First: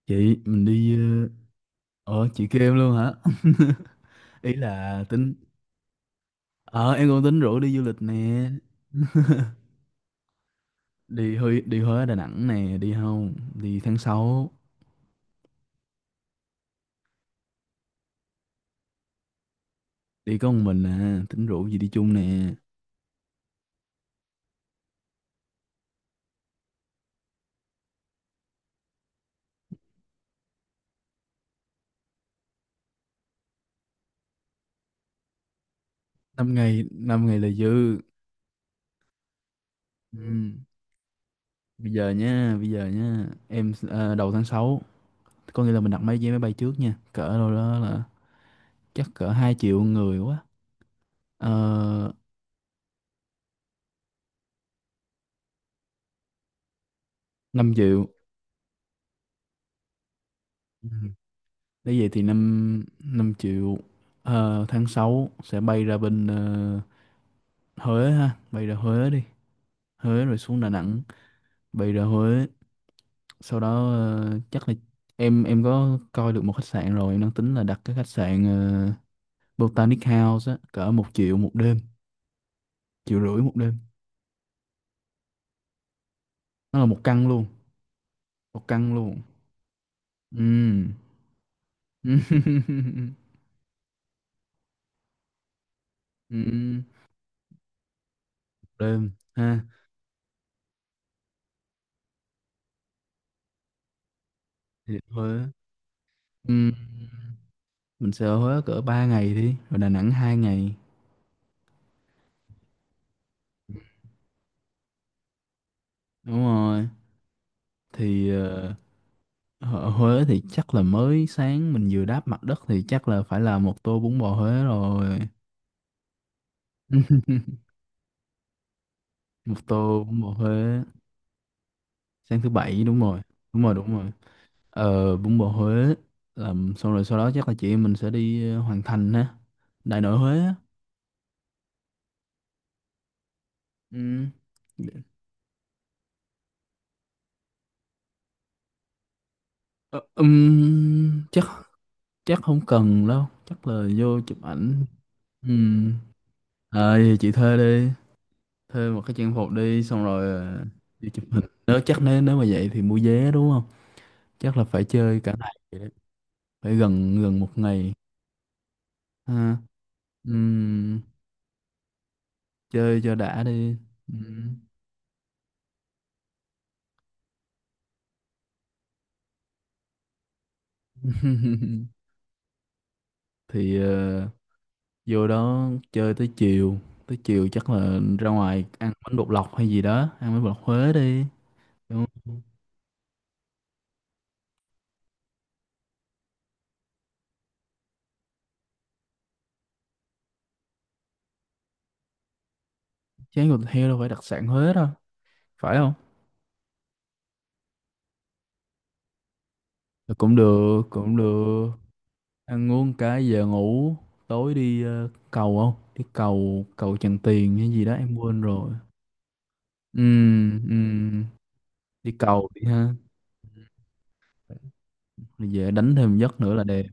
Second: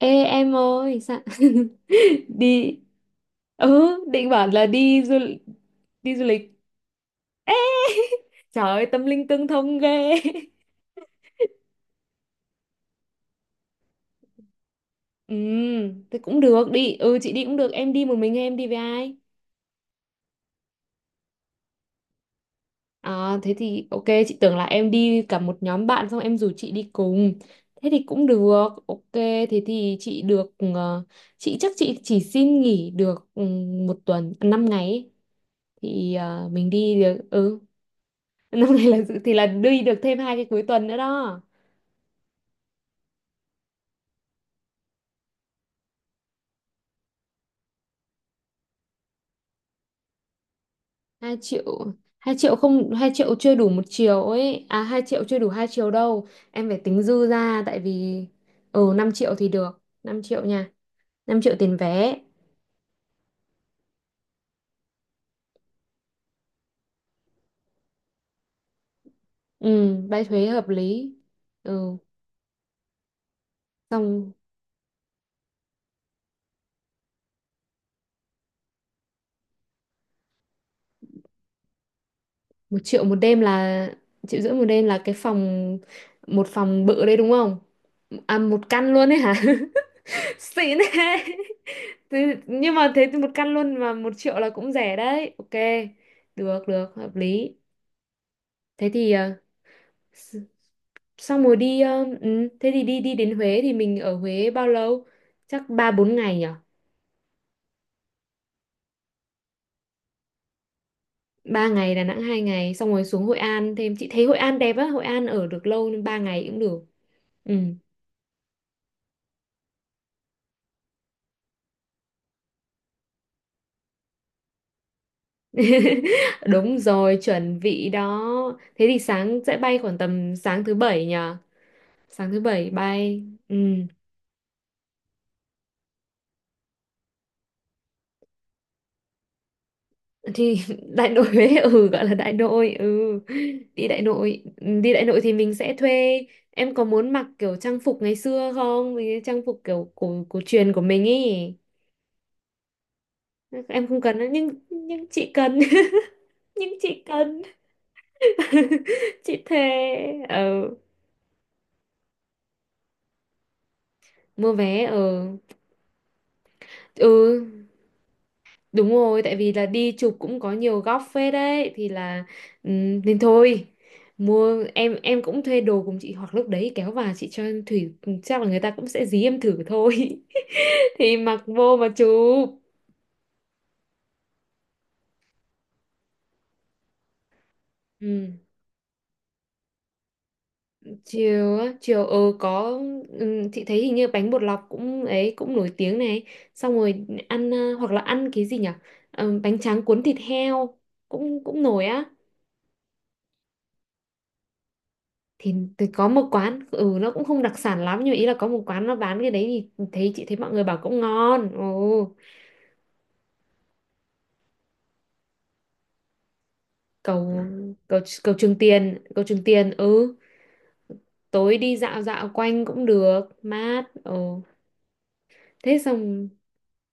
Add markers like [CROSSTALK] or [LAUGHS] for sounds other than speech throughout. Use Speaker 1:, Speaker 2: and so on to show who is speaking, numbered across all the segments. Speaker 1: Ê
Speaker 2: chị
Speaker 1: em
Speaker 2: mình đi
Speaker 1: ơi sao?
Speaker 2: ờ
Speaker 1: [LAUGHS]
Speaker 2: chị kêu em
Speaker 1: Đi.
Speaker 2: luôn hả? [LAUGHS]
Speaker 1: Ừ, định bảo
Speaker 2: ý
Speaker 1: là
Speaker 2: là tính
Speaker 1: đi du lịch.
Speaker 2: ờ em cũng tính
Speaker 1: Ê,
Speaker 2: rủ đi du lịch
Speaker 1: [LAUGHS]
Speaker 2: nè.
Speaker 1: trời ơi tâm linh
Speaker 2: [LAUGHS]
Speaker 1: tương thông ghê. [LAUGHS]
Speaker 2: Đi Huế, đi Huế Đà Nẵng nè, đi không? Đi tháng sáu.
Speaker 1: Ừ, thế cũng được, đi. Ừ, chị đi cũng được. Em đi một mình hay em đi với ai?
Speaker 2: Đi có một mình à, tính rủ gì đi chung nè.
Speaker 1: À thế thì ok, chị tưởng là em đi cả một nhóm bạn xong em rủ chị đi cùng. Thế thì cũng được, ok. Thế thì chị được, chị chắc chị chỉ xin nghỉ được, một tuần, 5 ngày ấy. Thì
Speaker 2: Năm
Speaker 1: mình
Speaker 2: ngày,
Speaker 1: đi được.
Speaker 2: năm ngày là
Speaker 1: Ừ,
Speaker 2: dư.
Speaker 1: năm nay là dự- thì là đi được thêm hai cái
Speaker 2: Ừ.
Speaker 1: cuối tuần nữa đó.
Speaker 2: Bây giờ nha, bây giờ nha em đầu tháng sáu, có nghĩa là mình đặt máy vé máy bay trước nha, cỡ đâu đó là chắc cỡ hai triệu người quá.
Speaker 1: Hai triệu.
Speaker 2: Ờ,
Speaker 1: Hai triệu? Không, hai triệu chưa đủ một chiều ấy à, hai triệu chưa đủ hai chiều đâu em, phải tính dư ra,
Speaker 2: 5
Speaker 1: tại
Speaker 2: triệu.
Speaker 1: vì... Ừ, năm triệu thì được, 5 triệu nha.
Speaker 2: Ừ.
Speaker 1: 5 triệu tiền
Speaker 2: Nếu vậy
Speaker 1: vé.
Speaker 2: thì 5 5 triệu. Tháng 6 sẽ bay ra bên Huế ha, bay ra Huế đi.
Speaker 1: Ừ, bay
Speaker 2: Huế rồi
Speaker 1: thuế
Speaker 2: xuống
Speaker 1: hợp
Speaker 2: Đà Nẵng,
Speaker 1: lý.
Speaker 2: bay
Speaker 1: Ừ,
Speaker 2: ra Huế, sau đó
Speaker 1: xong.
Speaker 2: chắc là em có coi được một khách sạn rồi, em đang tính là đặt cái khách sạn Botanic House á, cỡ một triệu một đêm,
Speaker 1: một triệu một
Speaker 2: triệu
Speaker 1: đêm
Speaker 2: rưỡi một đêm.
Speaker 1: là... 1,5 triệu 1 đêm là cái phòng, một
Speaker 2: Nó
Speaker 1: phòng
Speaker 2: là một
Speaker 1: bự đấy
Speaker 2: căn
Speaker 1: đúng
Speaker 2: luôn,
Speaker 1: không? À,
Speaker 2: một
Speaker 1: một căn
Speaker 2: căn
Speaker 1: luôn ấy
Speaker 2: luôn.
Speaker 1: hả? [LAUGHS] Xịn
Speaker 2: Ừm.
Speaker 1: thế. [LAUGHS] Nhưng mà thế
Speaker 2: [LAUGHS]
Speaker 1: thì một căn luôn mà 1 triệu là cũng rẻ đấy, ok. Được
Speaker 2: Ừm.
Speaker 1: được, hợp lý. Thế
Speaker 2: Đêm
Speaker 1: thì
Speaker 2: ha.
Speaker 1: s- xong rồi đi, thế thì đi đi đến Huế thì mình ở Huế bao
Speaker 2: Thì
Speaker 1: lâu?
Speaker 2: Huế.
Speaker 1: Chắc 3 4 ngày nhở?
Speaker 2: Ừm. Mình sẽ ở Huế cỡ 3 ngày đi, rồi Đà Nẵng 2 ngày.
Speaker 1: Ba ngày, Đà Nẵng 2 ngày, xong rồi xuống Hội An thêm. Chị thấy Hội An đẹp á, Hội An ở được lâu nên 3 ngày
Speaker 2: Đúng
Speaker 1: cũng được.
Speaker 2: rồi.
Speaker 1: Ừ.
Speaker 2: Thì ở Huế thì chắc là mới sáng mình vừa đáp mặt đất thì chắc là phải là một tô bún bò Huế rồi.
Speaker 1: [LAUGHS] Đúng rồi, chuẩn
Speaker 2: [LAUGHS]
Speaker 1: bị đó. Thế thì sáng sẽ
Speaker 2: Một
Speaker 1: bay khoảng
Speaker 2: tô bún bò
Speaker 1: tầm sáng thứ
Speaker 2: Huế,
Speaker 1: bảy nhở. Sáng thứ
Speaker 2: sáng thứ
Speaker 1: bảy
Speaker 2: bảy đúng rồi.
Speaker 1: bay. Ừ,
Speaker 2: Đúng rồi, đúng rồi. Ờ, bún bò Huế làm xong rồi sau đó chắc là chị em mình sẽ đi Hoàng Thành ha. Đại nội Huế á.
Speaker 1: thì [LAUGHS] đại nội Huế, ừ, gọi là đại nội. Ừ, đi đại
Speaker 2: Ừ.
Speaker 1: nội. Ừ, đi đại nội thì mình sẽ thuê. Em có muốn mặc kiểu trang phục ngày xưa không? Mấy cái trang phục kiểu
Speaker 2: Ờ,
Speaker 1: cổ cổ truyền của mình ý.
Speaker 2: chắc chắc không cần đâu, chắc
Speaker 1: Em
Speaker 2: là
Speaker 1: không cần
Speaker 2: vô
Speaker 1: đâu,
Speaker 2: chụp
Speaker 1: nhưng
Speaker 2: ảnh.
Speaker 1: nhưng chị
Speaker 2: Ừ.
Speaker 1: cần. [LAUGHS] Nhưng
Speaker 2: Ờ
Speaker 1: chị
Speaker 2: thì chị
Speaker 1: cần.
Speaker 2: thuê đi.
Speaker 1: [LAUGHS]
Speaker 2: Thuê một cái trang
Speaker 1: Chị
Speaker 2: phục
Speaker 1: thề.
Speaker 2: đi xong rồi ờ,
Speaker 1: Ừ.
Speaker 2: đi chụp hình, nếu chắc nếu nếu mà vậy thì mua vé đúng không?
Speaker 1: Mua
Speaker 2: Chắc là
Speaker 1: vé.
Speaker 2: phải chơi
Speaker 1: Ừ,
Speaker 2: cả ngày vậy đấy. Phải gần gần
Speaker 1: ừ.
Speaker 2: một ngày.
Speaker 1: Đúng rồi, tại vì
Speaker 2: Ha.
Speaker 1: là đi chụp cũng có nhiều góc
Speaker 2: Ừm.
Speaker 1: phết đấy thì là...
Speaker 2: Chơi
Speaker 1: Ừm,
Speaker 2: cho
Speaker 1: nên
Speaker 2: đã
Speaker 1: thôi.
Speaker 2: đi. Ừm.
Speaker 1: Mua, em cũng thuê đồ cùng chị, hoặc lúc đấy kéo vào chị cho Thủy. Chắc là người ta cũng sẽ dí em thử thôi. [LAUGHS] Thì mặc vô
Speaker 2: [LAUGHS]
Speaker 1: mà chụp.
Speaker 2: Thì vô đó chơi tới chiều, tới chiều chắc là
Speaker 1: Ừ.
Speaker 2: ra ngoài ăn bánh bột lọc hay gì đó, ăn bánh bột lọc Huế đi,
Speaker 1: Chiều á,
Speaker 2: đúng
Speaker 1: chiều
Speaker 2: không?
Speaker 1: có. Ừ, chị thấy hình như bánh bột lọc cũng ấy cũng nổi tiếng này. Xong rồi ăn hoặc là ăn cái gì nhỉ? Ờ, bánh tráng cuốn thịt heo cũng cũng nổi á.
Speaker 2: Chén thịt heo đâu phải đặc sản Huế đâu,
Speaker 1: Thì
Speaker 2: phải
Speaker 1: tôi
Speaker 2: không?
Speaker 1: có một quán, ừ, nó cũng không đặc sản lắm nhưng mà ý là có một quán nó bán cái đấy. Thì thấy, chị thấy
Speaker 2: Cũng
Speaker 1: mọi người bảo
Speaker 2: được,
Speaker 1: cũng
Speaker 2: cũng
Speaker 1: ngon.
Speaker 2: được.
Speaker 1: Ồ.
Speaker 2: Ăn uống cái giờ ngủ. Tối đi cầu, không đi cầu cầu Tràng
Speaker 1: cầu
Speaker 2: Tiền hay gì đó
Speaker 1: cầu
Speaker 2: em quên rồi.
Speaker 1: Cầu Trường Tiền
Speaker 2: Ừ.
Speaker 1: Ừ.
Speaker 2: Ừ.
Speaker 1: Tối đi dạo
Speaker 2: Đi
Speaker 1: dạo
Speaker 2: cầu đi
Speaker 1: quanh cũng
Speaker 2: ha,
Speaker 1: được mát. Ồ.
Speaker 2: rồi về
Speaker 1: Thế
Speaker 2: đánh thêm
Speaker 1: xong.
Speaker 2: giấc nữa là đẹp.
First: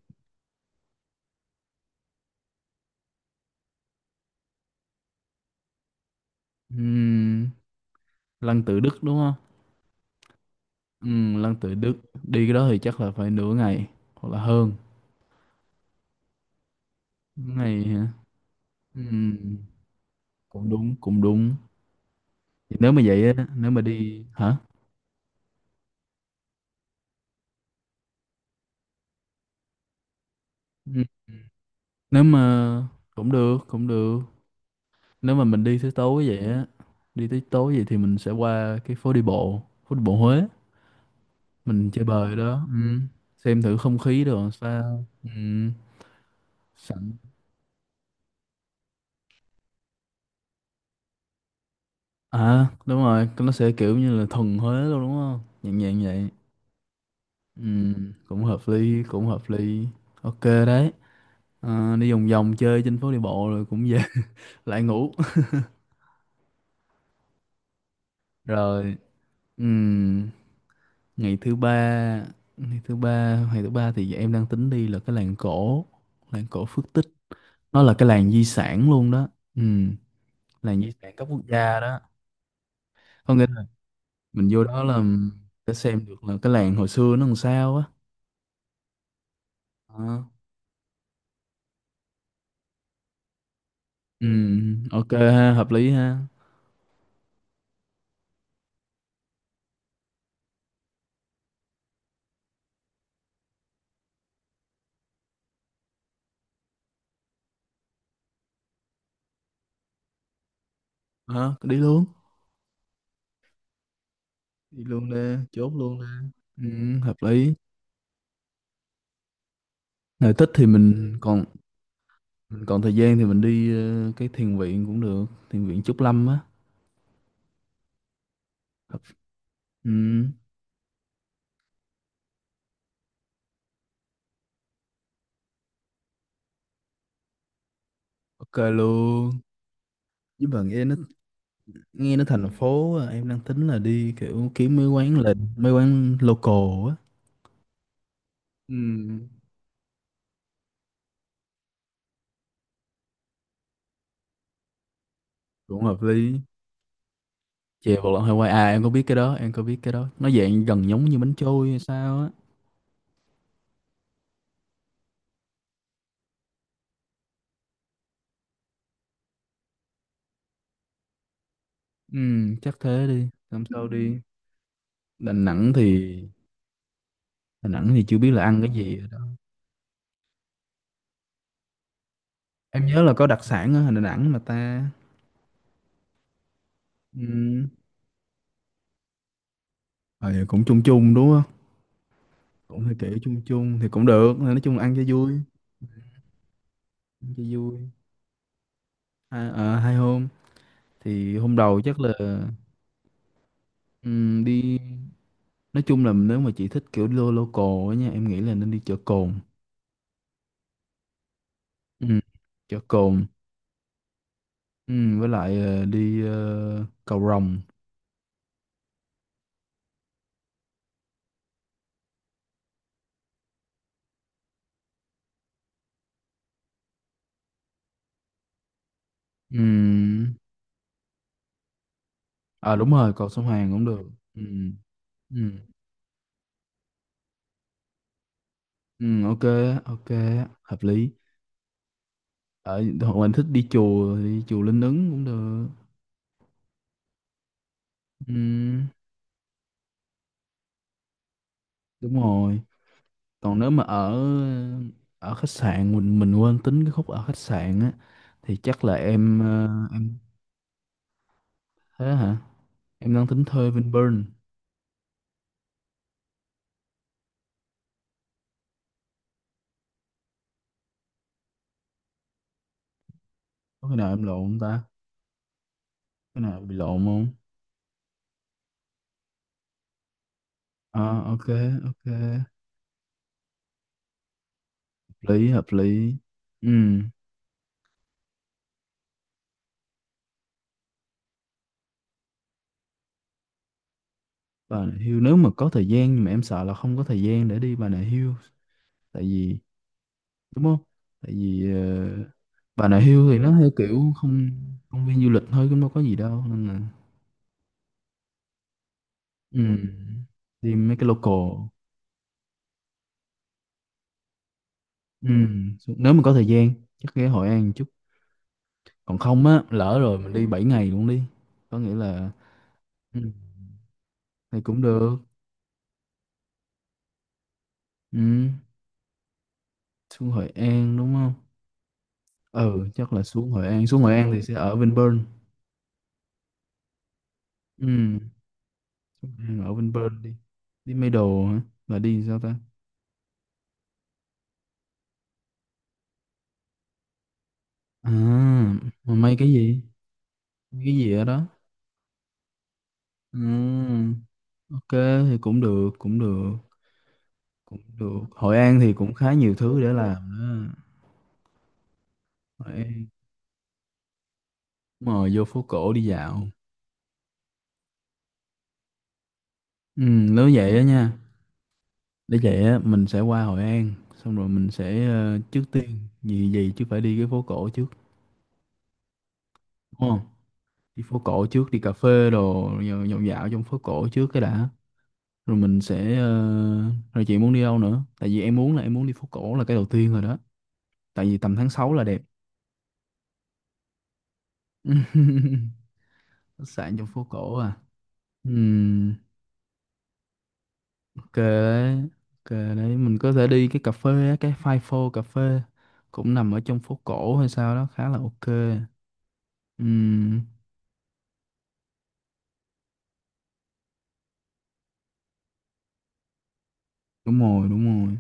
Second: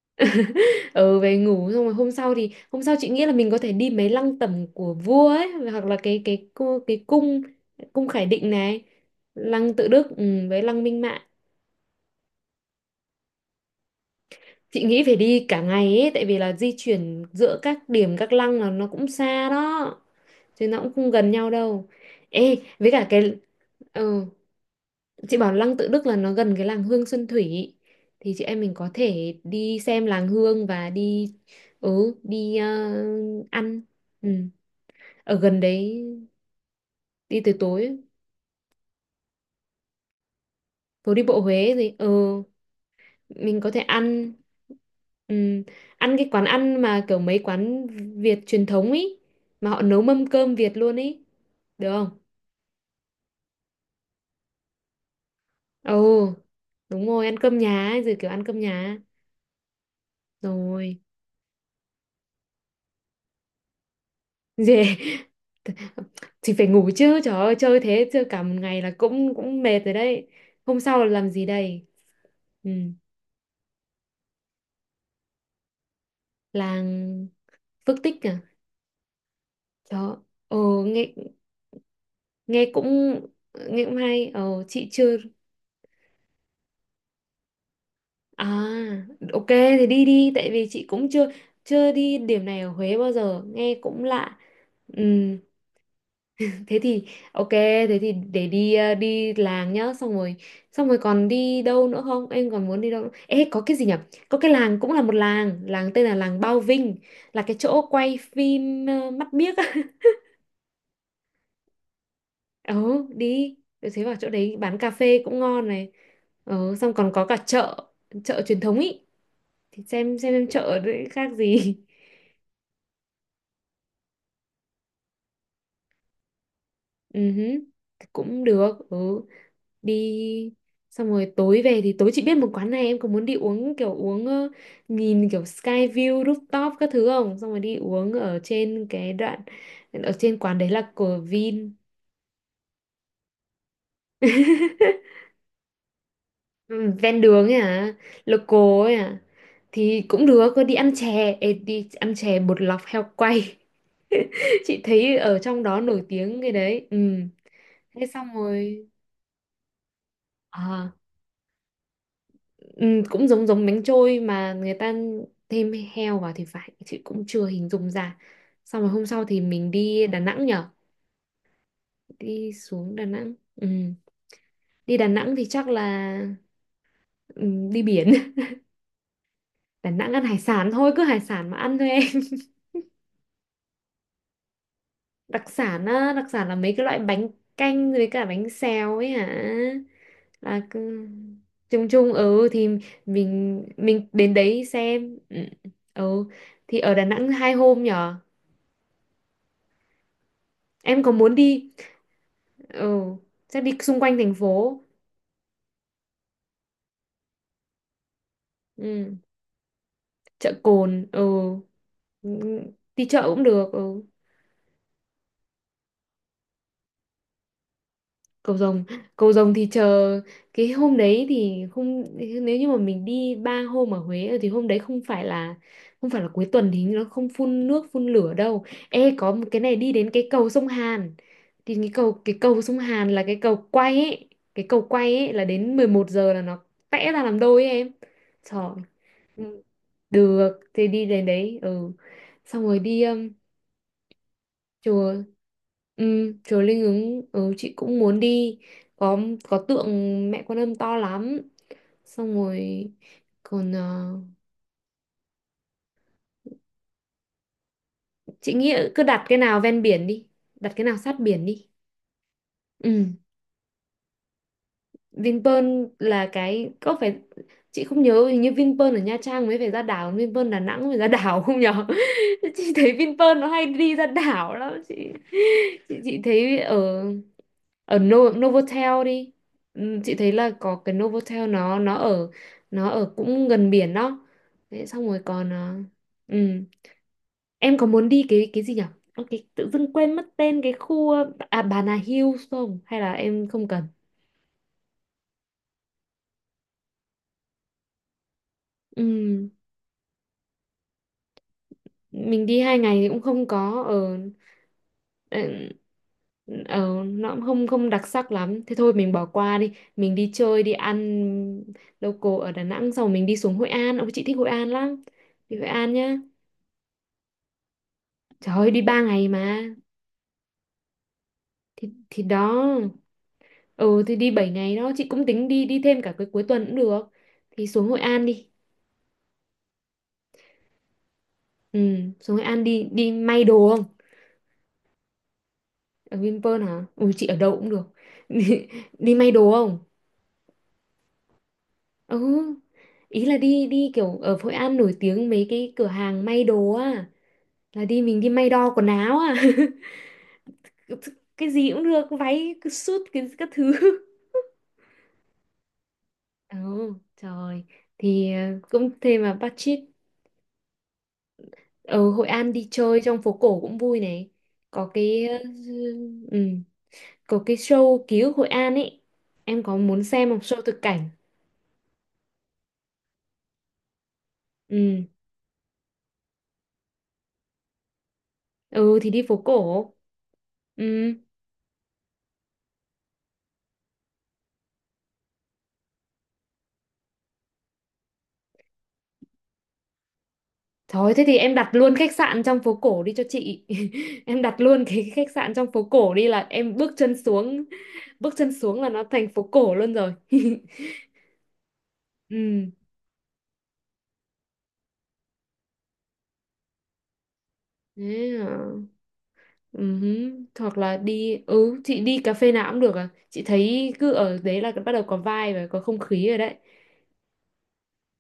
Speaker 1: Ừ, về ngủ. Xong rồi hôm sau, chị nghĩ là mình có thể đi mấy lăng tẩm của vua ấy, hoặc là cái cu- cái cung
Speaker 2: Ừ,
Speaker 1: cung Khải Định
Speaker 2: Lăng Tự
Speaker 1: này.
Speaker 2: Đức đúng không.
Speaker 1: Lăng Tự Đức, ừ, với lăng Minh
Speaker 2: Ừ,
Speaker 1: Mạng.
Speaker 2: Lăng Tự Đức. Đi cái đó thì chắc là phải nửa ngày hoặc là hơn.
Speaker 1: Chị nghĩ phải đi cả ngày ấy, tại vì là di chuyển giữa
Speaker 2: Ngày
Speaker 1: các
Speaker 2: hả?
Speaker 1: điểm, các lăng là nó
Speaker 2: Ừ,
Speaker 1: cũng xa đó, chứ
Speaker 2: cũng
Speaker 1: nó cũng
Speaker 2: đúng,
Speaker 1: không
Speaker 2: cũng
Speaker 1: gần nhau
Speaker 2: đúng.
Speaker 1: đâu. Ê,
Speaker 2: Thì
Speaker 1: với
Speaker 2: nếu mà
Speaker 1: cả
Speaker 2: vậy
Speaker 1: cái
Speaker 2: á, nếu mà
Speaker 1: ờ,
Speaker 2: đi hả.
Speaker 1: chị bảo lăng Tự Đức là nó gần cái làng Hương Xuân Thủy, thì chị em mình có thể đi xem làng Hương và đi, ừ,
Speaker 2: Nếu
Speaker 1: đi,
Speaker 2: mà cũng được,
Speaker 1: ăn.
Speaker 2: cũng được.
Speaker 1: Ừ,
Speaker 2: Nếu
Speaker 1: ở
Speaker 2: mà
Speaker 1: gần
Speaker 2: mình đi tới
Speaker 1: đấy.
Speaker 2: tối vậy á, đi
Speaker 1: Đi
Speaker 2: tới
Speaker 1: tới
Speaker 2: tối vậy
Speaker 1: tối.
Speaker 2: thì mình sẽ qua cái phố đi bộ, phố đi bộ Huế.
Speaker 1: Phố đi bộ Huế
Speaker 2: Mình
Speaker 1: gì.
Speaker 2: chơi
Speaker 1: Ừ,
Speaker 2: bời đó. Ừ.
Speaker 1: mình
Speaker 2: Xem
Speaker 1: có
Speaker 2: thử
Speaker 1: thể
Speaker 2: không khí
Speaker 1: ăn.
Speaker 2: đồ làm sao. Ừ.
Speaker 1: Ừm, ăn cái quán ăn mà
Speaker 2: Sẵn.
Speaker 1: kiểu mấy quán Việt truyền thống ý, mà họ nấu mâm cơm Việt luôn ý, được không?
Speaker 2: À đúng rồi, nó sẽ kiểu như là thuần Huế luôn đúng không, nhẹ
Speaker 1: Ồ,
Speaker 2: nhàng vậy.
Speaker 1: đúng rồi, ăn cơm
Speaker 2: Ừ.
Speaker 1: nhà ấy, rồi kiểu ăn
Speaker 2: Cũng
Speaker 1: cơm
Speaker 2: hợp
Speaker 1: nhà.
Speaker 2: lý, cũng hợp lý. Ok đấy.
Speaker 1: Rồi.
Speaker 2: À, đi vòng vòng chơi trên phố đi bộ rồi cũng về. [LAUGHS] Lại
Speaker 1: Gì?
Speaker 2: ngủ.
Speaker 1: [LAUGHS] Thì phải ngủ chứ trời ơi, chơi thế, chơi cả
Speaker 2: [LAUGHS]
Speaker 1: một ngày là
Speaker 2: Rồi.
Speaker 1: cũng cũng
Speaker 2: Ừ.
Speaker 1: mệt rồi đấy. Hôm sau là làm
Speaker 2: ngày
Speaker 1: gì
Speaker 2: thứ
Speaker 1: đây?
Speaker 2: ba
Speaker 1: Ừ,
Speaker 2: ngày thứ ba ngày thứ ba thì em đang tính đi là cái làng cổ, làng cổ Phước Tích.
Speaker 1: làng
Speaker 2: Nó là
Speaker 1: Phước
Speaker 2: cái
Speaker 1: Tích
Speaker 2: làng
Speaker 1: à?
Speaker 2: di sản luôn đó. Ừ,
Speaker 1: Đó,
Speaker 2: làng
Speaker 1: ồ
Speaker 2: di
Speaker 1: nghe.
Speaker 2: sản cấp quốc gia đó.
Speaker 1: Nghe cũng.
Speaker 2: Có nghĩa là
Speaker 1: Nghe cũng hay.
Speaker 2: mình
Speaker 1: Ồ
Speaker 2: vô đó
Speaker 1: chị
Speaker 2: là
Speaker 1: chưa.
Speaker 2: sẽ xem được là cái làng hồi xưa nó làm sao á.
Speaker 1: À, ok thì đi
Speaker 2: Ờ.
Speaker 1: đi, tại vì chị cũng chưa chưa đi điểm này ở Huế bao giờ, nghe cũng
Speaker 2: Ừ,
Speaker 1: lạ.
Speaker 2: ok
Speaker 1: Ừm,
Speaker 2: ha, hợp lý ha.
Speaker 1: thế thì ok, thế thì để đi, đi làng nhá, xong rồi. Xong rồi còn đi đâu nữa không? Em còn muốn đi đâu nữa? Ê có cái gì nhở? Có cái làng cũng là một làng, làng tên là làng Bao Vinh, là cái chỗ quay phim Mắt Biếc á.
Speaker 2: Ờ,
Speaker 1: [LAUGHS]
Speaker 2: đi luôn.
Speaker 1: Ừ, đi. Rồi. Thế vào chỗ đấy bán
Speaker 2: Đi
Speaker 1: cà
Speaker 2: luôn
Speaker 1: phê
Speaker 2: nè,
Speaker 1: cũng ngon
Speaker 2: chốt
Speaker 1: này.
Speaker 2: luôn nè.
Speaker 1: Ừ, xong
Speaker 2: Ừ,
Speaker 1: còn
Speaker 2: hợp
Speaker 1: có cả
Speaker 2: lý.
Speaker 1: chợ, chợ truyền thống ý. Thì xem
Speaker 2: Nếu
Speaker 1: em
Speaker 2: thích thì
Speaker 1: chợ đấy khác gì. [LAUGHS]
Speaker 2: mình còn thời gian thì mình đi cái thiền viện cũng được, thiền viện Trúc Lâm á.
Speaker 1: Ừ hứ, thì cũng được. Ừ,
Speaker 2: Ừ,
Speaker 1: đi. Xong rồi tối về, thì tối chị biết một quán này, em có muốn đi uống kiểu uống nhìn kiểu sky view rooftop các thứ không? Xong rồi đi uống ở
Speaker 2: ok
Speaker 1: trên cái
Speaker 2: luôn.
Speaker 1: đoạn, ở trên
Speaker 2: Với
Speaker 1: quán
Speaker 2: bạn
Speaker 1: đấy
Speaker 2: nghe
Speaker 1: là
Speaker 2: nó,
Speaker 1: của Vin.
Speaker 2: nghe nó thành phố à, em đang tính là đi kiểu kiếm mấy quán
Speaker 1: [LAUGHS]
Speaker 2: lệnh, mấy quán local
Speaker 1: Ừ,
Speaker 2: á.
Speaker 1: ven đường ấy à? Local ấy à?
Speaker 2: Ừ,
Speaker 1: Thì cũng được, có đi ăn chè. Ê, đi ăn chè bột lọc heo quay. [LAUGHS] Chị thấy ở trong đó
Speaker 2: cũng hợp
Speaker 1: nổi
Speaker 2: lý.
Speaker 1: tiếng cái đấy. Ừ.
Speaker 2: Chè
Speaker 1: Thế
Speaker 2: bột lọc
Speaker 1: xong
Speaker 2: Hawaii à, em
Speaker 1: rồi.
Speaker 2: có biết cái đó, em có biết cái đó. Nó dạng gần
Speaker 1: À,
Speaker 2: giống như bánh trôi hay sao á.
Speaker 1: ừ, cũng giống giống bánh trôi, mà người ta thêm heo vào thì phải, chị cũng chưa hình dung ra. Xong rồi hôm sau thì mình đi Đà Nẵng nhở.
Speaker 2: Ừ,
Speaker 1: Đi
Speaker 2: chắc
Speaker 1: xuống Đà
Speaker 2: thế đi,
Speaker 1: Nẵng.
Speaker 2: làm.
Speaker 1: Ừ.
Speaker 2: Ừ, sao đi.
Speaker 1: Đi Đà
Speaker 2: Đà
Speaker 1: Nẵng thì chắc
Speaker 2: Nẵng thì,
Speaker 1: là... Ừ,
Speaker 2: Đà
Speaker 1: đi
Speaker 2: Nẵng thì
Speaker 1: biển.
Speaker 2: chưa biết là ăn cái gì rồi đó.
Speaker 1: [LAUGHS] Đà Nẵng ăn hải sản thôi, cứ hải sản mà ăn thôi em. [LAUGHS]
Speaker 2: Em nhớ là có đặc sản ở Đà Nẵng mà ta.
Speaker 1: Đặc sản á, đặc sản là mấy cái loại
Speaker 2: Ừ.
Speaker 1: bánh canh với cả bánh xèo ấy hả?
Speaker 2: Ờ, vậy
Speaker 1: Là
Speaker 2: cũng chung
Speaker 1: cứ...
Speaker 2: chung đúng không?
Speaker 1: Chung chung, ừ thì
Speaker 2: Cũng hơi kiểu chung
Speaker 1: mình
Speaker 2: chung thì cũng
Speaker 1: mình đến
Speaker 2: được, nói
Speaker 1: đấy
Speaker 2: chung là ăn cho
Speaker 1: xem.
Speaker 2: vui,
Speaker 1: Ừ. Ừ ừ. Thì ở Đà Nẵng
Speaker 2: ăn
Speaker 1: hai
Speaker 2: cho
Speaker 1: hôm
Speaker 2: vui.
Speaker 1: nhở?
Speaker 2: Hai, à, hai hôm
Speaker 1: Em có muốn
Speaker 2: thì hôm
Speaker 1: đi?
Speaker 2: đầu chắc là
Speaker 1: Ừ, chắc đi xung
Speaker 2: ừ,
Speaker 1: quanh thành
Speaker 2: đi.
Speaker 1: phố.
Speaker 2: Nói chung là nếu mà chị thích kiểu lo local á nha, em nghĩ là nên đi chợ
Speaker 1: Ừ.
Speaker 2: Cồn.
Speaker 1: Chợ Cồn. Ừ.
Speaker 2: Ừ.
Speaker 1: Ừ,
Speaker 2: Chợ
Speaker 1: đi chợ
Speaker 2: cồn.
Speaker 1: cũng được. Ừ.
Speaker 2: Ừ. Với lại đi cầu Rồng.
Speaker 1: Cầu Rồng. Cầu Rồng thì chờ, cái hôm đấy thì không, nếu như mà mình đi 3 hôm ở Huế thì hôm đấy không phải là, không phải là cuối tuần thì nó không phun nước phun lửa đâu. Ê có một
Speaker 2: Ừ.
Speaker 1: cái này, đi đến cái cầu sông Hàn, thì cái cầu, cái cầu
Speaker 2: À
Speaker 1: sông
Speaker 2: đúng
Speaker 1: Hàn
Speaker 2: rồi,
Speaker 1: là
Speaker 2: cầu
Speaker 1: cái
Speaker 2: sông
Speaker 1: cầu
Speaker 2: Hàn cũng
Speaker 1: quay
Speaker 2: được.
Speaker 1: ấy.
Speaker 2: Ừ.
Speaker 1: Cái cầu quay ấy là
Speaker 2: Ừ.
Speaker 1: đến 11 giờ là vẽ ra làm đôi ấy em. Trời.
Speaker 2: Ừ, ok.
Speaker 1: Ừ.
Speaker 2: Ok,
Speaker 1: Được,
Speaker 2: hợp
Speaker 1: thì đi
Speaker 2: lý.
Speaker 1: đến đấy, ừ. Xong rồi
Speaker 2: Ở
Speaker 1: đi
Speaker 2: hoặc là thích đi chùa thì đi chùa Linh Ứng
Speaker 1: chùa.
Speaker 2: cũng được.
Speaker 1: Ừ, chùa Linh Ứng, ừ, chị cũng muốn
Speaker 2: Ừ,
Speaker 1: đi. Có tượng Mẹ Quan Âm to lắm.
Speaker 2: đúng
Speaker 1: Xong
Speaker 2: rồi.
Speaker 1: rồi
Speaker 2: Còn nếu
Speaker 1: còn
Speaker 2: mà ở
Speaker 1: ờ,
Speaker 2: ờ, ở khách sạn mình quên tính cái khúc ở khách sạn á
Speaker 1: chị
Speaker 2: thì
Speaker 1: nghĩ
Speaker 2: chắc là
Speaker 1: cứ đặt cái
Speaker 2: em
Speaker 1: nào ven biển
Speaker 2: em
Speaker 1: đi, đặt cái nào sát biển đi.
Speaker 2: thế hả.
Speaker 1: Ừ.
Speaker 2: Em đang tính thuê Vinpearl.
Speaker 1: Vinpearl là cái có phải chị không nhớ hình như Vinpearl ở Nha Trang mới phải ra đảo Vinpearl Đà Nẵng mới ra đảo không nhở [LAUGHS] chị thấy Vinpearl nó hay
Speaker 2: Có
Speaker 1: đi
Speaker 2: cái
Speaker 1: ra
Speaker 2: nào em lộn
Speaker 1: đảo
Speaker 2: không
Speaker 1: lắm
Speaker 2: ta,
Speaker 1: chị
Speaker 2: cái
Speaker 1: thấy
Speaker 2: nào bị
Speaker 1: ở
Speaker 2: lộn không?
Speaker 1: ở No, Novotel đi Ừ, chị thấy là có cái
Speaker 2: À,
Speaker 1: Novotel
Speaker 2: ok. Ok,
Speaker 1: nó ở cũng gần biển đó Đấy, xong rồi còn
Speaker 2: lý hợp lý.
Speaker 1: ừ.
Speaker 2: Ừ.
Speaker 1: Em có muốn đi cái gì nhở? Ơ, cái tự dưng quên mất tên cái khu à Bà Nà Hills không hay là em không cần?
Speaker 2: Bà Nà Hills nếu mà có thời gian, nhưng mà em sợ là không có thời gian để đi Bà Nà Hills, tại
Speaker 1: Ừ,
Speaker 2: vì, đúng không, tại vì
Speaker 1: mình đi hai
Speaker 2: Bà Nà
Speaker 1: ngày thì cũng
Speaker 2: Hills thì
Speaker 1: không
Speaker 2: nó theo
Speaker 1: có
Speaker 2: kiểu
Speaker 1: ở.
Speaker 2: không, công viên du lịch thôi
Speaker 1: ở
Speaker 2: cũng đâu có gì đâu nên là
Speaker 1: nó cũng không không đặc sắc lắm, thế thôi mình bỏ qua,
Speaker 2: ừ,
Speaker 1: đi mình đi chơi đi
Speaker 2: đi mấy cái
Speaker 1: ăn
Speaker 2: local.
Speaker 1: local ở Đà Nẵng, xong rồi mình đi xuống Hội An. Ông chị thích Hội An lắm,
Speaker 2: Ừ,
Speaker 1: đi Hội An
Speaker 2: nếu
Speaker 1: nhá.
Speaker 2: mà có thời gian chắc ghé Hội An chút.
Speaker 1: Trời ơi đi ba
Speaker 2: Còn
Speaker 1: ngày
Speaker 2: không
Speaker 1: mà.
Speaker 2: á, lỡ rồi mình đi 7 ngày luôn đi, có
Speaker 1: thì
Speaker 2: nghĩa
Speaker 1: thì
Speaker 2: là
Speaker 1: đó.
Speaker 2: ừ,
Speaker 1: Ừ, thì đi bảy
Speaker 2: thì
Speaker 1: ngày
Speaker 2: cũng
Speaker 1: đó, chị
Speaker 2: được.
Speaker 1: cũng tính đi đi thêm cả cái cuối tuần cũng được. Thì xuống Hội An đi.
Speaker 2: Ừ, xuống Hội An đúng không.
Speaker 1: Ừ, xuống Hội An đi
Speaker 2: Ừ,
Speaker 1: đi
Speaker 2: chắc là
Speaker 1: may
Speaker 2: xuống Hội
Speaker 1: đồ không?
Speaker 2: An, xuống Hội An thì sẽ ở Vinpearl.
Speaker 1: Ở Vinpearl hả? Ui chị ở đâu cũng được.
Speaker 2: Ừ.
Speaker 1: [LAUGHS] Đi, đi
Speaker 2: Ừ,
Speaker 1: may đồ
Speaker 2: ở
Speaker 1: không?
Speaker 2: bên Perth đi, đi Middle hả, là đi
Speaker 1: Ừ,
Speaker 2: sao ta?
Speaker 1: ý là đi, kiểu ở Hội An nổi tiếng mấy cái cửa hàng may đồ á, là đi
Speaker 2: À,
Speaker 1: mình đi may đo quần
Speaker 2: mà
Speaker 1: áo à.
Speaker 2: may cái gì, may cái gì ở
Speaker 1: [LAUGHS]
Speaker 2: đó?
Speaker 1: Cái gì cũng được, váy, cái suit, cái
Speaker 2: Ừ,
Speaker 1: các thứ. [LAUGHS]
Speaker 2: ok, thì cũng được, cũng được.
Speaker 1: Ừ, trời.
Speaker 2: Cũng được,
Speaker 1: Thì
Speaker 2: Hội An
Speaker 1: cũng
Speaker 2: thì cũng
Speaker 1: thêm mà
Speaker 2: khá nhiều
Speaker 1: budget.
Speaker 2: thứ để làm đó.
Speaker 1: Ở Hội An đi
Speaker 2: Hội
Speaker 1: chơi
Speaker 2: An,
Speaker 1: trong phố cổ cũng vui này. Có cái
Speaker 2: mời vô phố cổ đi
Speaker 1: ừ,
Speaker 2: dạo.
Speaker 1: có cái show ký ức Hội An ấy. Em có muốn
Speaker 2: Ừ,
Speaker 1: xem một
Speaker 2: nếu
Speaker 1: show
Speaker 2: vậy
Speaker 1: thực
Speaker 2: á
Speaker 1: cảnh?
Speaker 2: nha, để vậy á mình sẽ qua Hội An, xong rồi mình
Speaker 1: Ừ,
Speaker 2: sẽ trước tiên gì gì chứ phải đi cái phố cổ trước,
Speaker 1: ừ thì đi phố cổ.
Speaker 2: đúng không? Đi
Speaker 1: Ừ.
Speaker 2: phố cổ trước, đi cà phê đồ rồi dạo dạo trong phố cổ trước cái đã. Rồi mình sẽ rồi chị muốn đi đâu nữa, tại vì em muốn là em muốn đi phố cổ là cái đầu tiên rồi đó,
Speaker 1: Thôi thế
Speaker 2: tại
Speaker 1: thì
Speaker 2: vì
Speaker 1: em
Speaker 2: tầm
Speaker 1: đặt
Speaker 2: tháng sáu
Speaker 1: luôn
Speaker 2: là
Speaker 1: khách
Speaker 2: đẹp.
Speaker 1: sạn trong phố cổ đi cho chị. [LAUGHS] Em đặt luôn cái
Speaker 2: [LAUGHS]
Speaker 1: khách sạn trong phố cổ đi, là
Speaker 2: Khách
Speaker 1: em
Speaker 2: sạn trong phố cổ à.
Speaker 1: bước chân xuống là nó
Speaker 2: Ừm,
Speaker 1: thành phố cổ luôn rồi. [LAUGHS]
Speaker 2: ok đấy. Ok
Speaker 1: Ừ,
Speaker 2: đấy, mình có thể đi cái cà phê á, cái Five Four cà phê cũng nằm ở trong phố cổ hay sao đó, khá là
Speaker 1: thế
Speaker 2: ok.
Speaker 1: à. Ừ.
Speaker 2: Ừm,
Speaker 1: Hoặc là đi, ừ, chị đi cà phê nào cũng được à. Chị thấy cứ ở đấy là bắt đầu có vibe và có không khí rồi đấy.
Speaker 2: đúng rồi, đúng rồi.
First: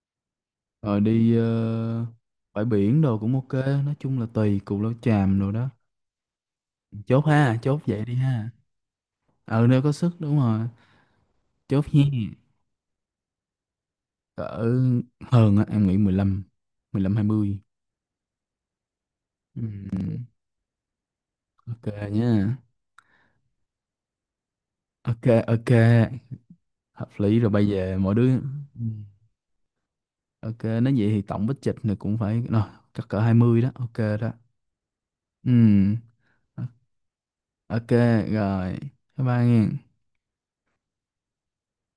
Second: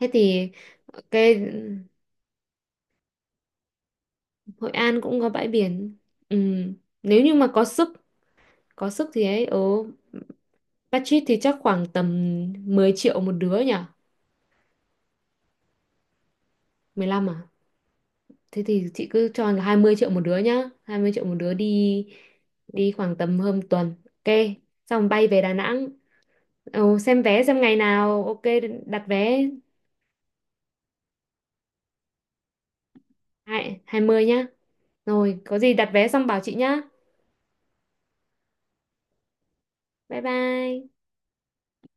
Speaker 1: Thế thì
Speaker 2: Rồi đi
Speaker 1: cái
Speaker 2: bãi biển đồ cũng ok. Nói chung là tùy
Speaker 1: Hội
Speaker 2: Cù Lao
Speaker 1: An cũng có
Speaker 2: Chàm
Speaker 1: bãi
Speaker 2: đồ đó.
Speaker 1: biển. Ừ,
Speaker 2: Chốt
Speaker 1: nếu như mà
Speaker 2: ha, chốt vậy đi ha.
Speaker 1: có sức thì ấy, ừ,
Speaker 2: Ừ, nếu có sức đúng rồi,
Speaker 1: budget thì chắc khoảng
Speaker 2: chốt nha.
Speaker 1: tầm 10 triệu một đứa nhỉ?
Speaker 2: Cỡ hơn á em nghĩ 15,
Speaker 1: mười
Speaker 2: 15
Speaker 1: lăm à?
Speaker 2: 20.
Speaker 1: Thế thì chị cứ cho là 20 triệu một
Speaker 2: Ừm,
Speaker 1: đứa nhá. 20 triệu một đứa
Speaker 2: ok
Speaker 1: đi.
Speaker 2: nhá.
Speaker 1: Đi khoảng tầm hơn tuần. Ok, xong
Speaker 2: Ok.
Speaker 1: bay về Đà
Speaker 2: Ok,
Speaker 1: Nẵng. Ồ,
Speaker 2: hợp
Speaker 1: xem
Speaker 2: lý
Speaker 1: vé
Speaker 2: rồi,
Speaker 1: xem
Speaker 2: bây
Speaker 1: ngày
Speaker 2: giờ mỗi
Speaker 1: nào.
Speaker 2: đứa.
Speaker 1: Ok, đặt
Speaker 2: Ừm,
Speaker 1: vé.
Speaker 2: ok nói vậy thì tổng bích trịch này cũng phải rồi, chắc cỡ 20 đó. Ok
Speaker 1: 20
Speaker 2: đó.
Speaker 1: nhá. Rồi, có gì đặt
Speaker 2: Ừm,
Speaker 1: vé xong bảo chị nhá.
Speaker 2: ok. Rồi. Bye bye nghe.
Speaker 1: Bye bye.